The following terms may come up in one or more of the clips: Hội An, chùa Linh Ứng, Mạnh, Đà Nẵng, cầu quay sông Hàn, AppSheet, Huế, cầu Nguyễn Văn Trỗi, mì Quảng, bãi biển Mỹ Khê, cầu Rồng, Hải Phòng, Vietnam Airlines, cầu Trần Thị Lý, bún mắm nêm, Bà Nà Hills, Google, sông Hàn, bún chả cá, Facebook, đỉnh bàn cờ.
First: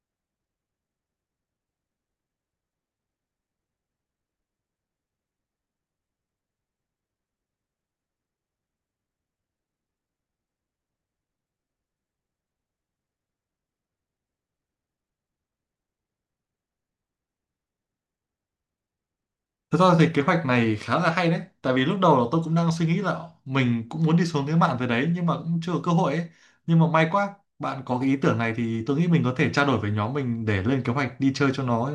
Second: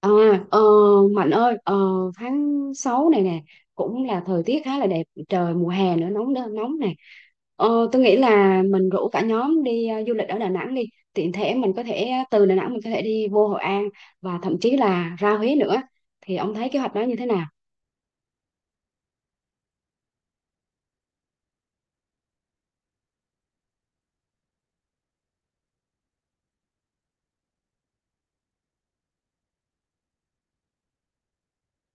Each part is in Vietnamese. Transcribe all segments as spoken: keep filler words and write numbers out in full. À, ờ, Mạnh ơi, ờ, tháng sáu này nè cũng là thời tiết khá là đẹp, trời mùa hè nữa nóng đ- nóng này. Ờ, tôi nghĩ là mình rủ cả nhóm đi ờ, du lịch ở Đà Nẵng đi, tiện thể mình có thể ờ, từ Đà Nẵng mình có thể đi vô Hội An và thậm chí là ra Huế nữa. Thì ông thấy kế hoạch đó như thế nào? Thật ra thì kế hoạch này khá là hay đấy. Tại vì lúc đầu là tôi cũng đang suy nghĩ là mình cũng muốn đi xuống cái mạn về đấy, nhưng mà cũng chưa có cơ hội ấy. Nhưng mà may quá bạn có cái ý tưởng này, thì tôi nghĩ mình có thể trao đổi với nhóm mình để lên kế hoạch đi chơi cho nó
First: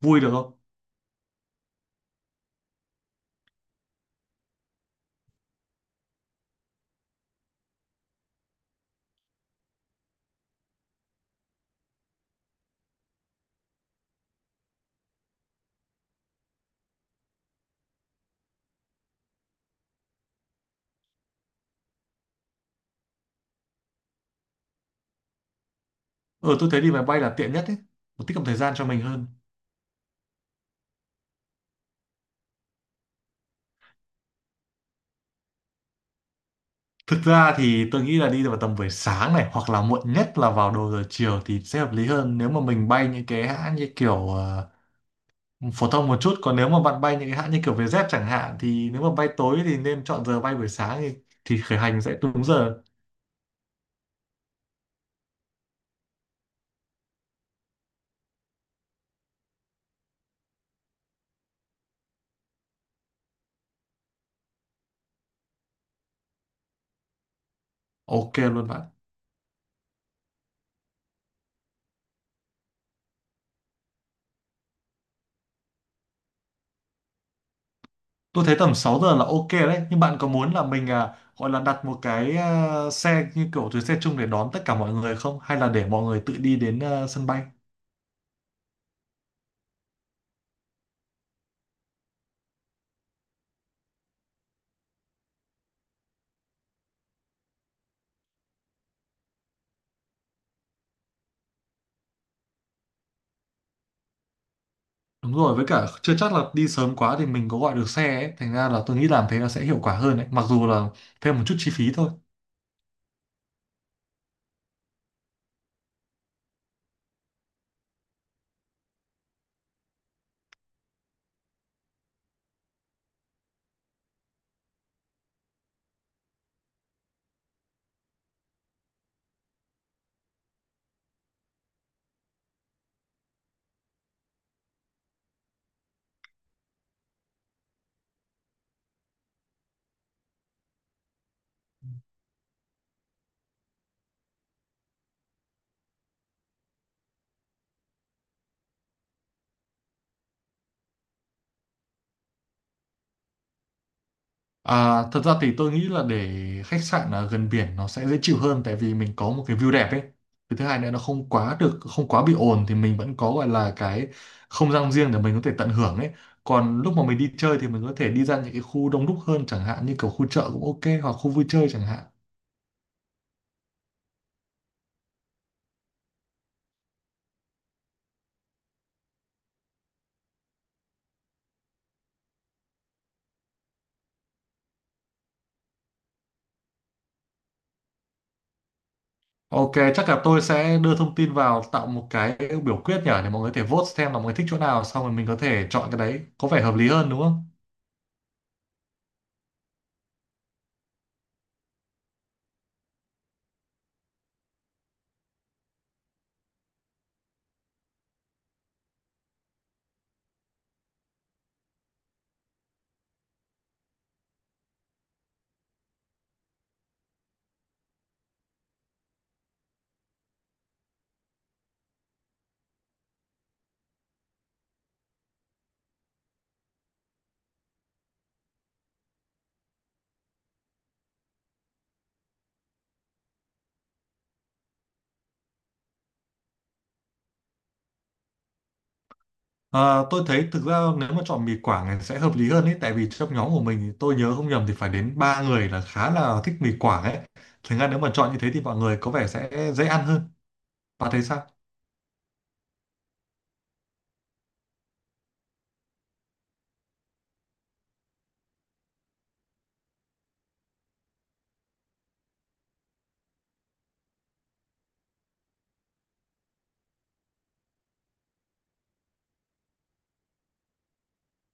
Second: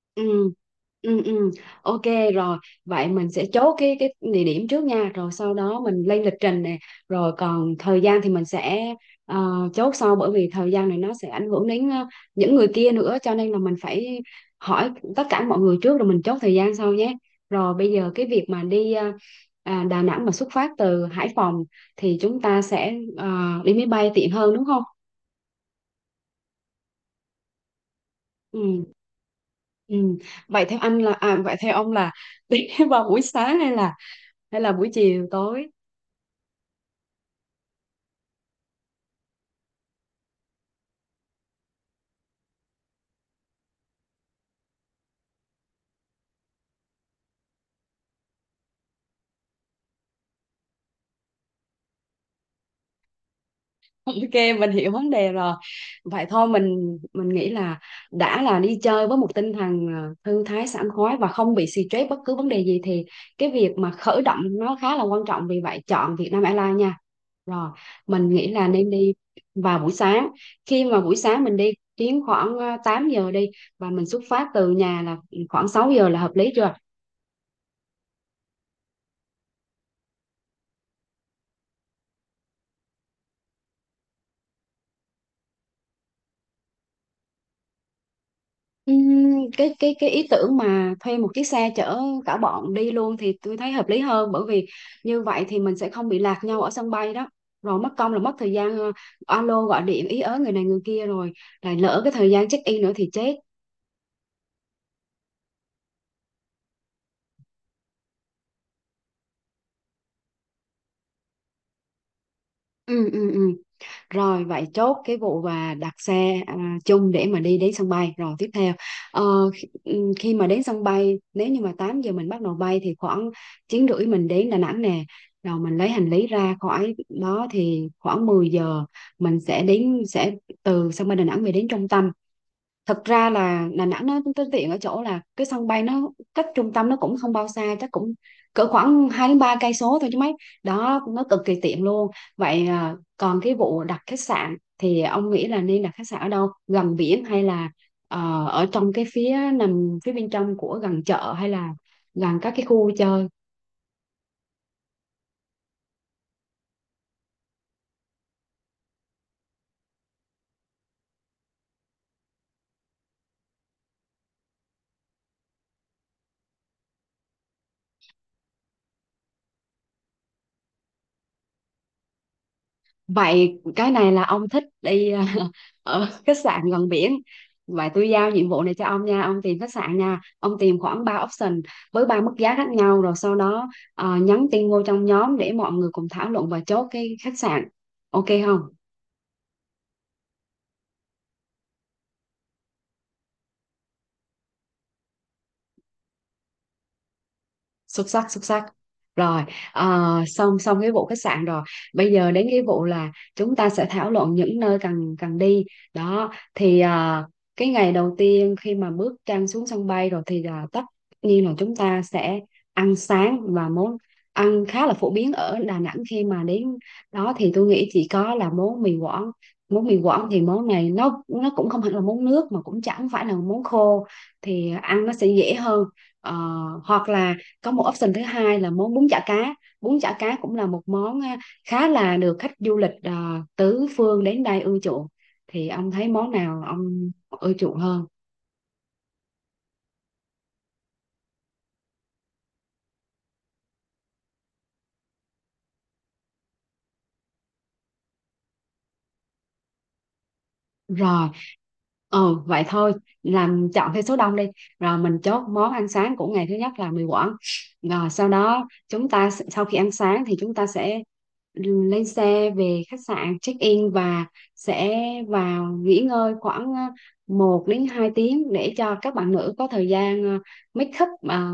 vui được Ừ. không. Ừ, ừ. Ok, rồi vậy mình sẽ chốt cái cái địa điểm trước nha, rồi sau đó mình lên lịch trình nè, rồi còn thời gian thì mình sẽ ờ, chốt sau, bởi vì thời gian này nó sẽ ảnh hưởng đến ờ, những người kia nữa, cho nên là mình phải hỏi tất cả mọi người trước rồi mình chốt thời gian sau nhé. Rồi bây giờ cái việc mà đi ờ, à, Đà Nẵng mà xuất phát từ Hải Phòng thì chúng ta sẽ ờ, đi máy bay tiện hơn, đúng không? Ờ tôi thấy đi máy bay là tiện nhất ấy, nó tiết kiệm thời gian Ừ. cho mình hơn. Ừ. Vậy theo anh là à, vậy theo ông là đi vào buổi sáng hay là hay là buổi chiều tối? Thực ra thì tôi nghĩ là đi vào tầm buổi sáng này, hoặc là muộn nhất là vào đầu giờ chiều thì sẽ hợp lý hơn nếu mà mình bay những cái hãng như kiểu ờ, phổ thông một chút, còn nếu mà bạn bay những cái hãng như kiểu Vietjet chẳng hạn thì nếu mà bay tối thì nên chọn giờ bay buổi sáng thì, thì khởi hành sẽ đúng giờ. Ok, mình hiểu vấn đề rồi. Vậy thôi, mình mình nghĩ là đã là đi chơi với một tinh thần ờ, thư thái sảng khoái và không bị stress bất cứ vấn đề gì thì cái việc mà khởi động nó khá là quan trọng, vì vậy chọn Vietnam Airlines nha. Rồi mình Ok nghĩ luôn là bạn. nên đi vào buổi sáng, khi mà buổi sáng mình đi chuyến khoảng ờ, tám giờ đi, và mình xuất phát từ nhà là khoảng sáu giờ là hợp lý chưa? Tôi thấy tầm sáu giờ là ok đấy, nhưng bạn có muốn là mình à, gọi là đặt một cái à, xe như kiểu chuyến xe chung để đón tất cả mọi người không, hay là để mọi người tự đi đến à, sân bay? Ừm, cái cái cái ý tưởng mà thuê một chiếc xe chở cả bọn đi luôn thì tôi thấy hợp lý hơn, bởi vì như vậy thì mình sẽ không bị lạc nhau ở sân bay đó, rồi mất công là mất thời gian ờ, alo gọi điện ý ớ người này người kia rồi lại lỡ cái thời gian check in nữa thì chết. Đúng rồi, với cả chưa chắc là đi sớm quá thì mình có gọi được xe ấy, thành ra là tôi nghĩ làm thế là sẽ hiệu quả hơn đấy, mặc dù là thêm một chút chi phí thôi. Ừ, ừ, ừ. Rồi vậy chốt cái vụ và đặt xe à, chung để mà đi đến sân bay. Rồi tiếp theo ờ, khi, ừ, khi mà đến sân bay, nếu như mà tám giờ mình bắt đầu bay thì khoảng chín rưỡi mình đến Đà Nẵng nè. Rồi mình lấy hành lý ra khỏi đó thì khoảng mười giờ mình sẽ đến, sẽ từ sân bay Đà Nẵng về đến trung tâm. Thực ra là Đà Nẵng nó tới tiện ở chỗ là cái sân bay nó cách trung tâm nó cũng không bao xa, chắc cũng cỡ khoảng hai đến ba cây số thôi chứ mấy, đó nó cực kỳ tiện luôn. Vậy à, còn cái vụ đặt khách sạn thì ông nghĩ là nên đặt khách sạn ở đâu, gần biển hay là ờ, ở trong cái phía nằm phía bên trong của gần chợ, hay là gần các cái khu chơi? À, thật ra thì tôi nghĩ là để khách sạn ở gần biển nó sẽ dễ chịu hơn, tại vì mình có một cái view đẹp ấy. Cái thứ hai nữa nó không quá được không quá bị ồn thì mình vẫn có gọi là cái không gian riêng để mình có thể tận hưởng ấy. Còn lúc mà mình đi chơi thì mình có thể đi ra những cái khu đông đúc hơn, chẳng hạn như kiểu khu chợ cũng ok, hoặc khu vui chơi chẳng hạn. Vậy cái này là ông thích đi ở khách sạn gần biển. Vậy tôi giao nhiệm vụ này cho ông nha, ông tìm khách sạn nha. Ông tìm khoảng ba option với ba mức giá khác nhau, rồi sau đó ờ, nhắn tin vô trong nhóm để mọi người cùng thảo luận và chốt cái khách sạn. Ok không? Ok, chắc là tôi sẽ đưa thông tin vào tạo một cái biểu quyết nhở, để mọi người có thể vote xem là mọi người thích chỗ nào, xong rồi mình có thể chọn cái đấy. Có vẻ hợp lý hơn đúng không? Xuất sắc, xuất sắc. Rồi ờ, xong xong cái vụ khách sạn rồi, bây giờ đến cái vụ là chúng ta sẽ thảo luận những nơi cần cần đi đó, thì ờ, cái ngày đầu tiên khi mà bước chân xuống sân bay rồi thì là tất nhiên là chúng ta sẽ ăn sáng, và món ăn khá là phổ biến ở Đà Nẵng khi mà đến đó thì tôi nghĩ chỉ có là món mì Quảng. Món mì Quảng thì món này nó nó cũng không hẳn là món nước mà cũng chẳng phải là món khô, thì ăn nó sẽ dễ hơn. Ờ, hoặc là có một option thứ hai là món bún chả cá, bún chả cá cũng là một món à, khá là được khách du lịch à, tứ phương đến đây ưa chuộng. Thì ông thấy món nào ông ưa chuộng hơn? Ờ, tôi thấy thực ra nếu mà chọn mì Quảng thì sẽ hợp lý hơn ấy, tại vì trong nhóm của mình thì tôi nhớ không nhầm thì phải đến ba người là khá là thích mì Quảng ấy, thành ra nếu mà chọn như thế thì mọi người có vẻ sẽ dễ ăn hơn. Bạn thấy Rồi, sao? ừ, vậy thôi làm chọn theo số đông đi. Rồi mình chốt món ăn sáng của ngày thứ nhất là mì Quảng. Rồi sau đó chúng ta s- sau khi ăn sáng thì chúng ta sẽ lên xe về khách sạn check in và sẽ vào nghỉ ngơi khoảng ờ, một đến hai tiếng để cho các bạn nữ có thời gian ờ, make up, ờ,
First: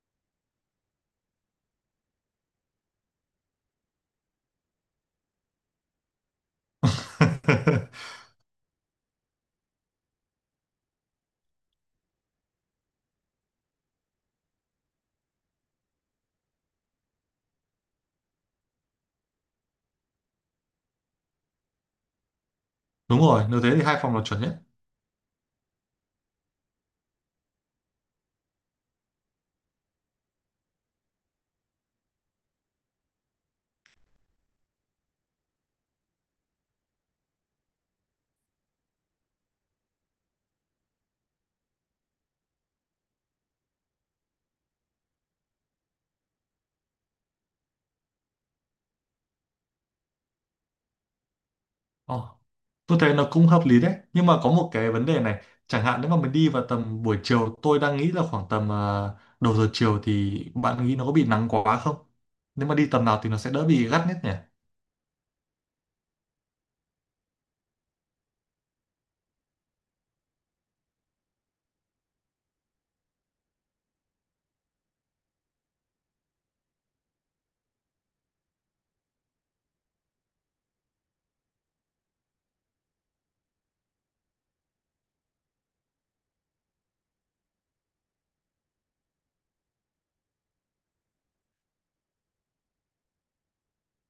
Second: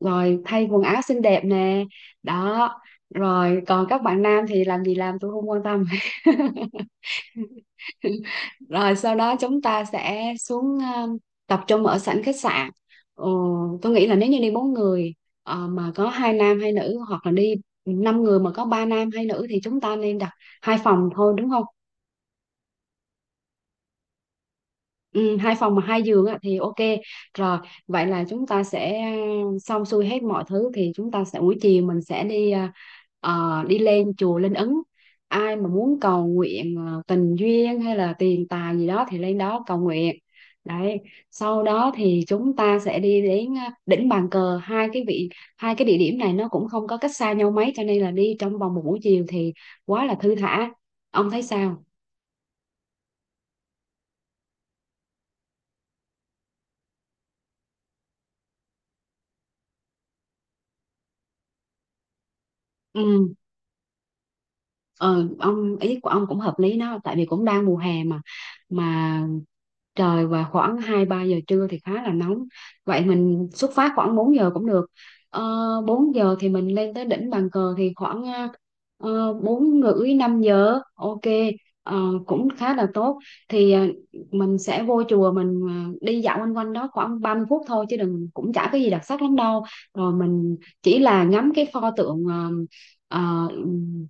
rồi thay quần áo xinh đẹp nè. Đó, rồi còn các bạn nam thì làm gì làm tôi không quan tâm. Rồi sau đó chúng ta sẽ xuống ờ, tập trung ở sảnh khách sạn. ừ, tôi nghĩ là nếu như đi bốn người ờ, mà có hai nam hai nữ, hoặc là đi năm người mà có ba nam hai nữ, thì chúng ta nên đặt hai phòng thôi, đúng không? Đúng rồi, nếu thế thì hai phòng là chuẩn nhất. Ừ, hai phòng mà hai giường á, thì ok. Rồi vậy là chúng ta sẽ ờ, xong xuôi hết mọi thứ thì chúng ta sẽ, buổi chiều mình sẽ đi à, ờ, đi lên chùa Linh Ứng. Ai mà muốn cầu nguyện ờ, tình duyên hay là tiền tài gì đó thì lên đó cầu nguyện đấy. Sau đó thì chúng ta sẽ đi đến à, đỉnh bàn cờ. Hai cái vị hai cái địa điểm này nó cũng không có cách xa nhau mấy cho nên là đi trong vòng một buổi chiều thì quá là thư thả. Ông thấy sao? Ồ, tôi thấy nó cũng hợp lý đấy, nhưng mà có một cái vấn đề này, chẳng hạn nếu mà mình đi vào tầm buổi chiều, tôi đang nghĩ là khoảng tầm ờ, đầu giờ chiều, thì bạn nghĩ nó có bị nắng quá không? Nếu mà đi tầm nào thì Ừ. nó sẽ đỡ bị gắt nhất nhỉ? Ờ, ông, ý của ông cũng hợp lý đó, tại vì cũng đang mùa hè mà mà trời và khoảng hai ba giờ trưa thì khá là nóng. Vậy mình xuất phát khoảng bốn giờ cũng được. Ờ, bốn giờ thì mình lên tới đỉnh bàn cờ thì khoảng ờ, bốn rưỡi năm giờ. Ok. Ờ, cũng khá là tốt. Thì ờ, mình sẽ vô chùa, mình ờ, đi dạo quanh quanh đó khoảng ba mươi phút thôi, chứ đừng, cũng chả cái gì đặc sắc lắm đâu. Rồi mình chỉ là ngắm cái pho tượng ờ, ờ,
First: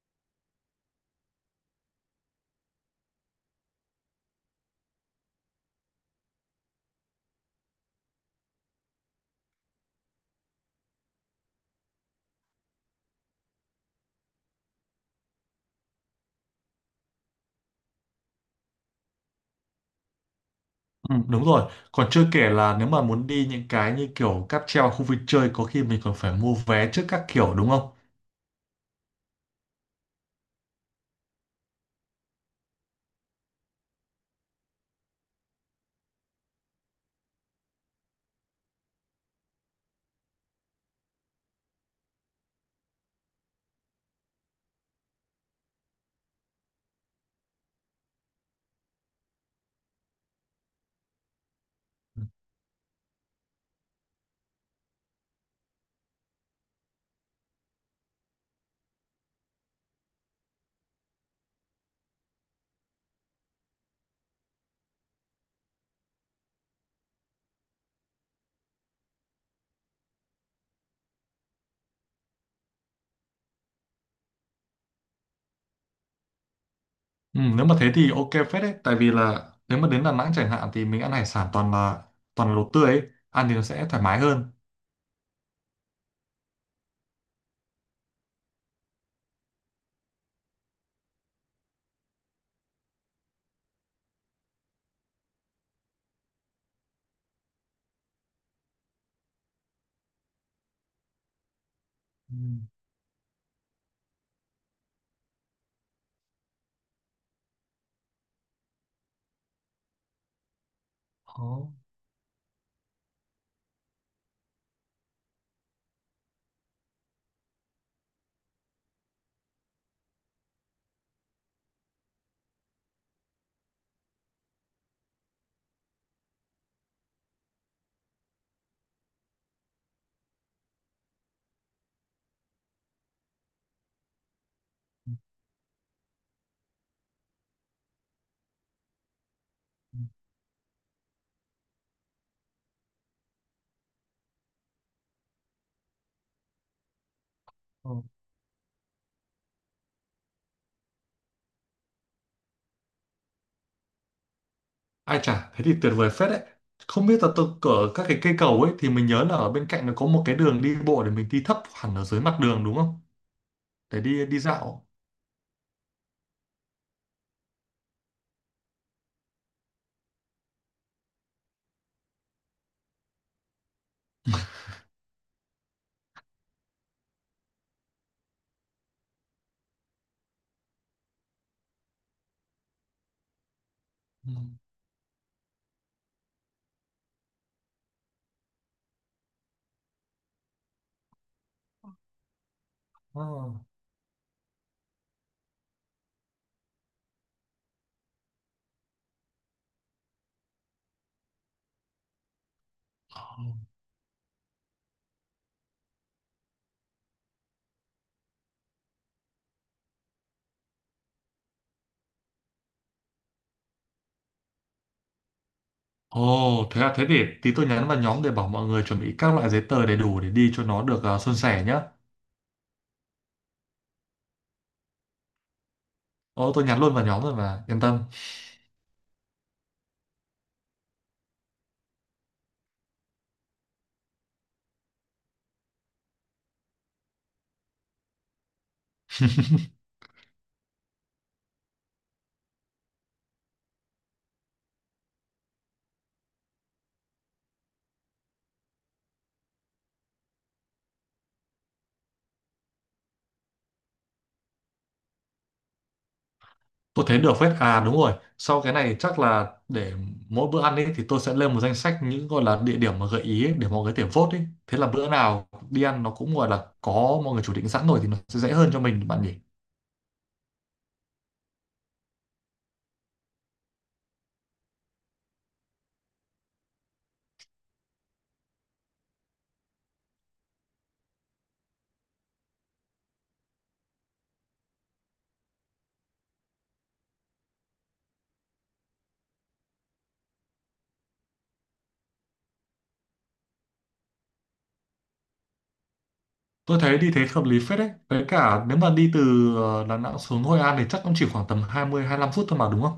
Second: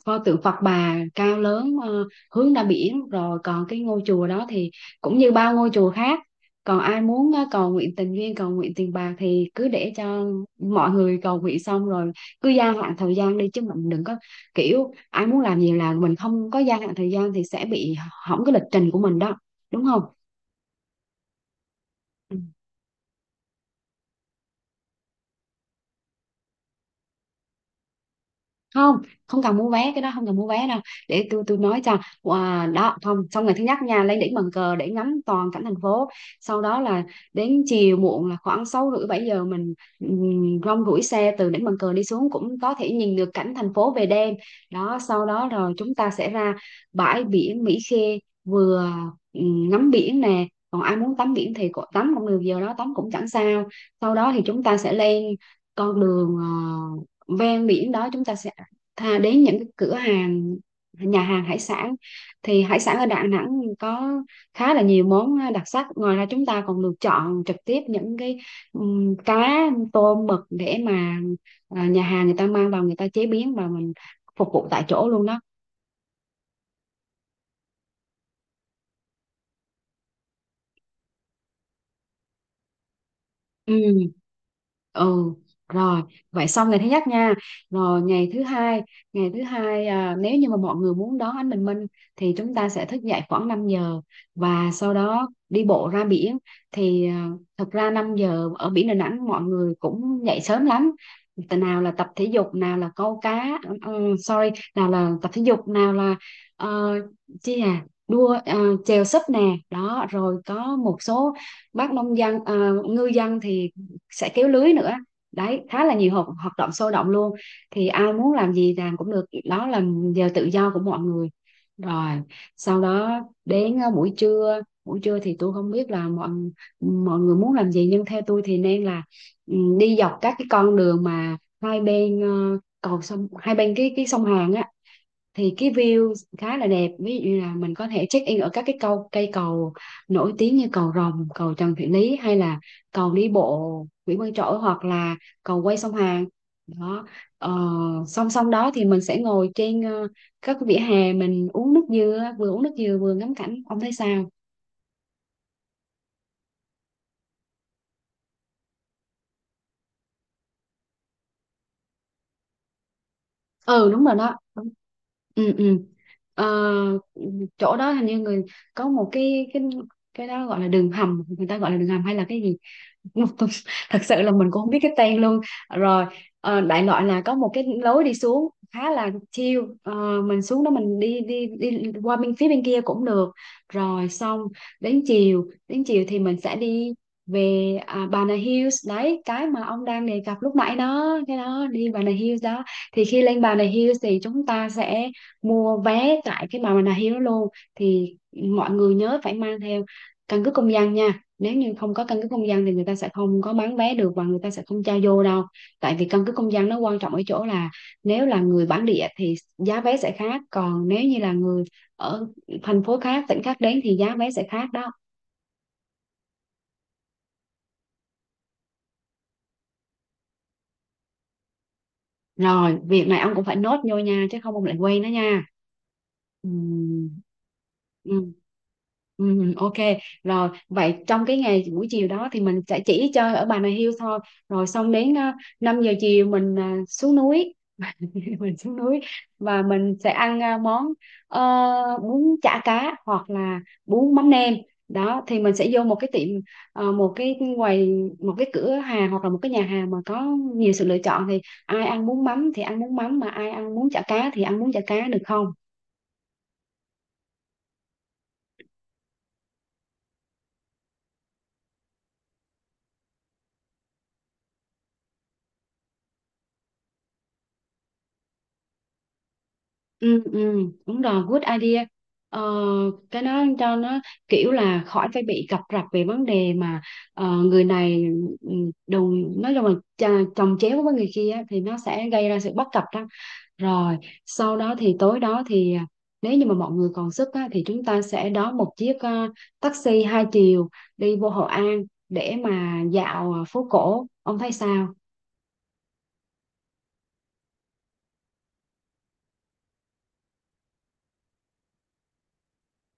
pho tượng Phật Bà cao lớn ờ, hướng ra biển, rồi còn cái ngôi chùa đó thì cũng như bao ngôi chùa khác. Còn ai muốn ờ, cầu nguyện tình duyên, cầu nguyện tiền bạc thì cứ để cho mọi người cầu nguyện xong rồi cứ gia hạn thời gian đi, chứ mình đừng có kiểu ai muốn làm gì là mình không có gia hạn thời gian thì sẽ bị hỏng cái lịch trình của mình đó, đúng không? Ừ, đúng rồi. Còn chưa kể là nếu mà muốn đi những cái như kiểu cáp treo, khu vui chơi, có khi mình còn phải mua vé trước các kiểu đúng không? Không, không cần mua vé, cái đó không cần mua vé đâu, để tôi tôi nói cho. Wow, đó không, xong ngày thứ nhất nha, lên đỉnh bàn cờ để ngắm toàn cảnh thành phố, sau đó là đến chiều muộn là khoảng sáu rưỡi bảy giờ mình um, rong ruổi xe từ đỉnh bàn cờ đi xuống cũng có thể nhìn được cảnh thành phố về đêm. Đó, sau đó rồi chúng ta sẽ ra bãi biển Mỹ Khê, vừa ừm, ngắm biển nè, còn ai muốn tắm biển thì cũng- tắm cũng được, giờ đó tắm cũng chẳng sao. Sau đó thì chúng ta sẽ lên con đường ờ, ven biển đó, chúng ta sẽ thà đến những cái cửa hàng, nhà hàng hải sản. Thì hải sản ở Đà Nẵng có khá là nhiều món đặc sắc, ngoài ra chúng ta còn được chọn trực tiếp những cái ừm, cá tôm mực để mà à, nhà hàng người ta mang vào, người ta chế biến và mình phục vụ tại chỗ luôn đó. Ừ, nếu mà thế thì ok phết đấy. Tại vì là nếu mà đến Đà Nẵng chẳng hạn thì mình ăn hải sản toàn là toàn là đồ tươi ấy. Ăn thì nó sẽ thoải Ừ. mái hơn. Ừ. Rồi vậy xong ngày thứ nhất nha. Rồi ngày thứ hai, ngày thứ hai à, nếu như mà mọi người muốn đón ánh bình minh thì chúng ta sẽ thức dậy khoảng năm giờ và sau đó đi bộ ra biển. Thì à, thực ra năm giờ ở biển Đà Nẵng mọi người cũng dậy sớm lắm. Tại nào là tập thể Ừ. dục, nào là câu cá. ừ, sorry, nào là tập thể dục, nào là ờ, chi à đua ờ, chèo sấp nè. Đó, rồi có một số Ồ, bác nông dân à, ngư dân thì sẽ kéo lưới nữa. Đấy, khá là nhiều hoạt, hoạt động sôi động luôn. Thì ai muốn làm gì làm cũng được, đó là giờ tự do của mọi người. Rồi sau đó đến ờ, buổi trưa, buổi trưa thì tôi không biết là mọi mọi người muốn làm gì, nhưng theo tôi thì nên là ừ, đi dọc các cái con đường mà hai bên ờ, cầu sông, hai bên cái cái sông Hàn á, thì cái view khá là đẹp. Ví dụ như là mình có thể check in ở các cái cầu cây cầu nổi tiếng như Cầu Rồng, cầu Trần Thị Lý hay là cầu đi bộ Nguyễn Văn Trỗi hoặc là cầu quay sông Hàn đó. ờ, ồ. Song song đó thì mình sẽ ngồi trên ờ, các cái vỉa hè, mình uống nước dừa, vừa uống nước dừa vừa ngắm cảnh, ông thấy sao? Ai chả, thế thì tuyệt vời phết đấy. Không biết là tôi ở các cái cây cầu ấy thì mình nhớ là ở bên cạnh nó có một cái đường đi bộ để mình đi thấp hẳn ở dưới mặt đường đúng không? Ừ, Để đúng rồi đi đó. đi Đúng. dạo. Ừ, ừ. Ờ, Chỗ đó hình như người có một cái cái cái đó gọi là đường hầm, người ta gọi là đường hầm hay là cái gì thật sự là mình cũng không biết cái tên luôn. Rồi, ờ, đại loại là có một cái lối đi xuống khá là chill. Ờ, mình xuống đó, mình đi đi đi qua bên phía bên kia cũng được, rồi Ừ. xong. Đến chiều đến chiều thì mình sẽ đi về à, Bà Nà Hills, đấy cái mà ông đang đề cập lúc nãy đó, cái đó đi Bà Nà Hills đó. Thì khi lên Bà Nà Hills thì chúng ta sẽ mua vé tại cái Bà Nà Hills luôn. Thì mọi người nhớ phải mang theo căn cước công dân nha, nếu như không có căn cước công dân thì người ta sẽ Ồ. không có bán vé được và người ta sẽ không cho vô đâu. Tại vì căn cước công dân nó quan trọng ở chỗ là nếu là người bản địa thì giá vé sẽ khác, còn nếu như là người ở thành phố khác, tỉnh khác đến thì giá vé sẽ khác đó. Ồ, thế à, thế để tí tôi nhắn vào nhóm để bảo mọi người chuẩn bị các loại giấy tờ đầy đủ để đi cho nó được uh, suôn sẻ nhá. Rồi việc này ông cũng phải nốt vô nha, chứ không ông lại quên đó nha. Ồ, tôi nhắn luôn vào Ừm. nhóm rồi mà, yên tâm. Ừ. Ừ, ok. Rồi vậy trong cái ngày buổi chiều đó thì mình sẽ chỉ chơi ở Bà Nà Hills thôi, rồi xong đến uh, năm giờ chiều mình à, xuống núi mình xuống núi và mình sẽ ăn à, món ờ, bún chả cá hoặc là bún mắm nêm đó. Thì mình sẽ vô một cái tiệm, ờ, một cái quầy, một cái cửa hàng hoặc là một cái nhà hàng mà có nhiều sự lựa chọn, thì ai ăn bún mắm thì ăn bún mắm, mà ai ăn bún chả cá thì ăn bún chả cá, được không? Tôi thấy được phết. À đúng rồi, sau cái này chắc là để mỗi bữa ăn ấy thì tôi sẽ lên một danh sách những gọi là địa điểm mà gợi ý ấy, để mọi người có thể vote ấy. Thế là bữa nào đi ăn nó cũng gọi là có mọi người chủ định sẵn rồi thì nó sẽ dễ hơn cho mình bạn nhỉ. Ừ, ừ, đúng rồi, good idea. Ờ, cái đó cho nó kiểu là khỏi phải bị cập rập về vấn đề mà ờ, người này ừ, đồng nói chung là ch- chồng chéo với người kia á, thì nó sẽ gây ra sự bất cập đó. Rồi, sau đó thì tối đó thì à, nếu như mà mọi người còn sức á, thì chúng ta sẽ đón một chiếc ờ, taxi hai chiều đi vô Hội An để mà dạo ờ, phố cổ. Ông thấy sao? Tôi thấy đi thế hợp lý phết đấy. Với cả nếu mà đi từ ờ, Đà Nẵng xuống Hội An thì chắc cũng chỉ khoảng tầm hai mươi lăm phút thôi mà đúng không?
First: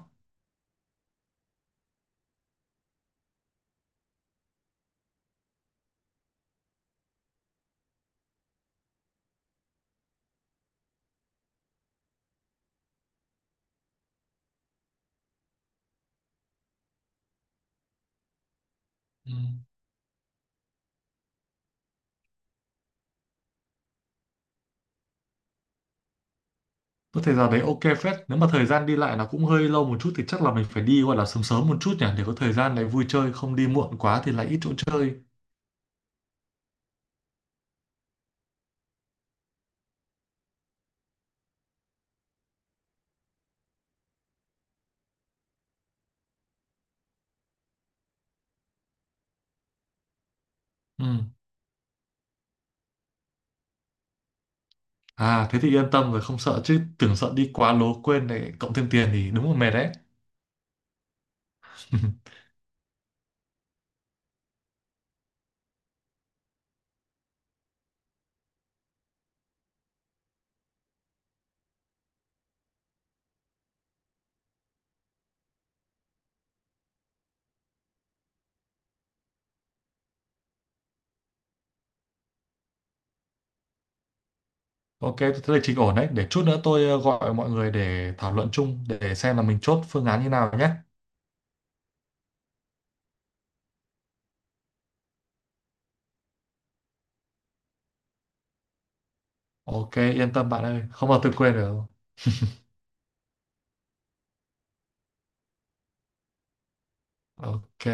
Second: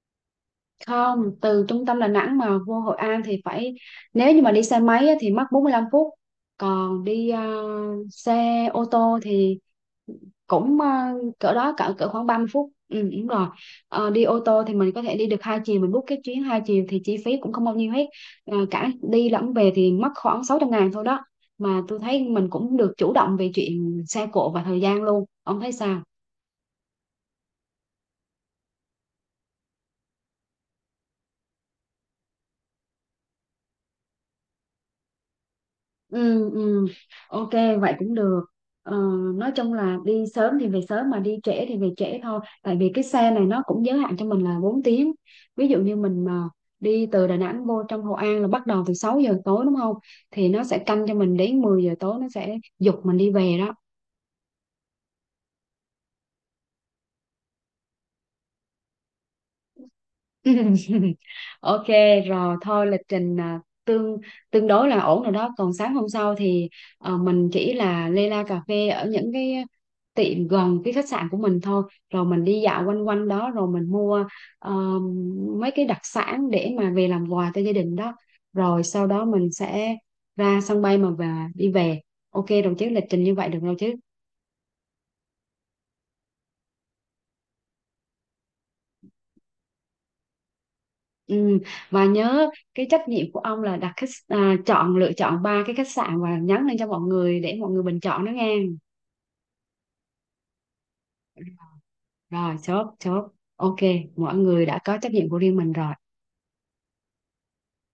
Không, từ trung tâm Đà Nẵng mà vô Hội An thì phải, nếu như mà đi xe máy á, thì mất bốn mươi lăm phút, còn đi ờ, xe ô tô thì cũng ờ, cỡ đó, cỡ cỡ khoảng ba mươi phút, ừ, đúng rồi. Ờ, đi ô tô thì mình có thể đi được hai chiều, mình book cái chuyến hai chiều thì chi phí cũng không bao nhiêu hết. Ờ, cả đi Ừ. lẫn về thì mất khoảng sáu trăm ngàn thôi đó, mà tôi thấy mình cũng được chủ động về chuyện xe cộ và thời gian luôn, ông thấy sao? Có thể giờ đấy ok phết. Nếu mà thời gian đi lại nó cũng hơi lâu một chút, thì chắc là mình phải đi gọi là sớm sớm một chút nhỉ, để có thời gian lại vui chơi, không đi muộn quá thì lại ít chỗ chơi. Ừ, ừ. Ok, vậy cũng được. ờ, nói chung là đi sớm thì về sớm, mà đi trễ thì về trễ thôi, tại vì cái xe này nó cũng giới hạn cho mình là bốn tiếng. Ví dụ như mình mà đi từ Đà Nẵng vô trong Hội An là bắt đầu từ sáu giờ tối, đúng không? Thì nó sẽ canh Ừ. cho mình đến mười giờ tối, nó sẽ giục mình đi về đó. À thế thì yên tâm rồi, không sợ chứ. Tưởng sợ đi quá lố quên để cộng thêm tiền thì đúng là mệt đấy. Ok, rồi thôi lịch trình à, tương tương đối là ổn rồi đó. Còn sáng hôm sau thì ờ, mình chỉ là lê la cà phê ở những cái tiệm gần cái khách sạn của mình thôi, rồi mình đi dạo quanh quanh đó, rồi mình mua ờ, mấy cái đặc sản để mà về làm quà cho gia đình đó. Rồi sau đó mình sẽ ra sân bay mà và đi về. Ok đồng chí, lịch trình như vậy được rồi chứ? Ok, thế là trình ổn đấy. Để chút nữa tôi ờ, gọi mọi người để thảo luận chung, để xem là mình chốt phương án như nào nhé. Ừ, và nhớ cái trách nhiệm của ông là đặt khách à, chọn lựa chọn ba cái khách sạn và nhắn lên cho mọi người để mọi người bình chọn đó nghe. Ok yên tâm bạn ơi, không bao tôi quên được. Rồi, chốt chốt. Ok, mọi người đã có trách nhiệm của riêng mình rồi. Ok.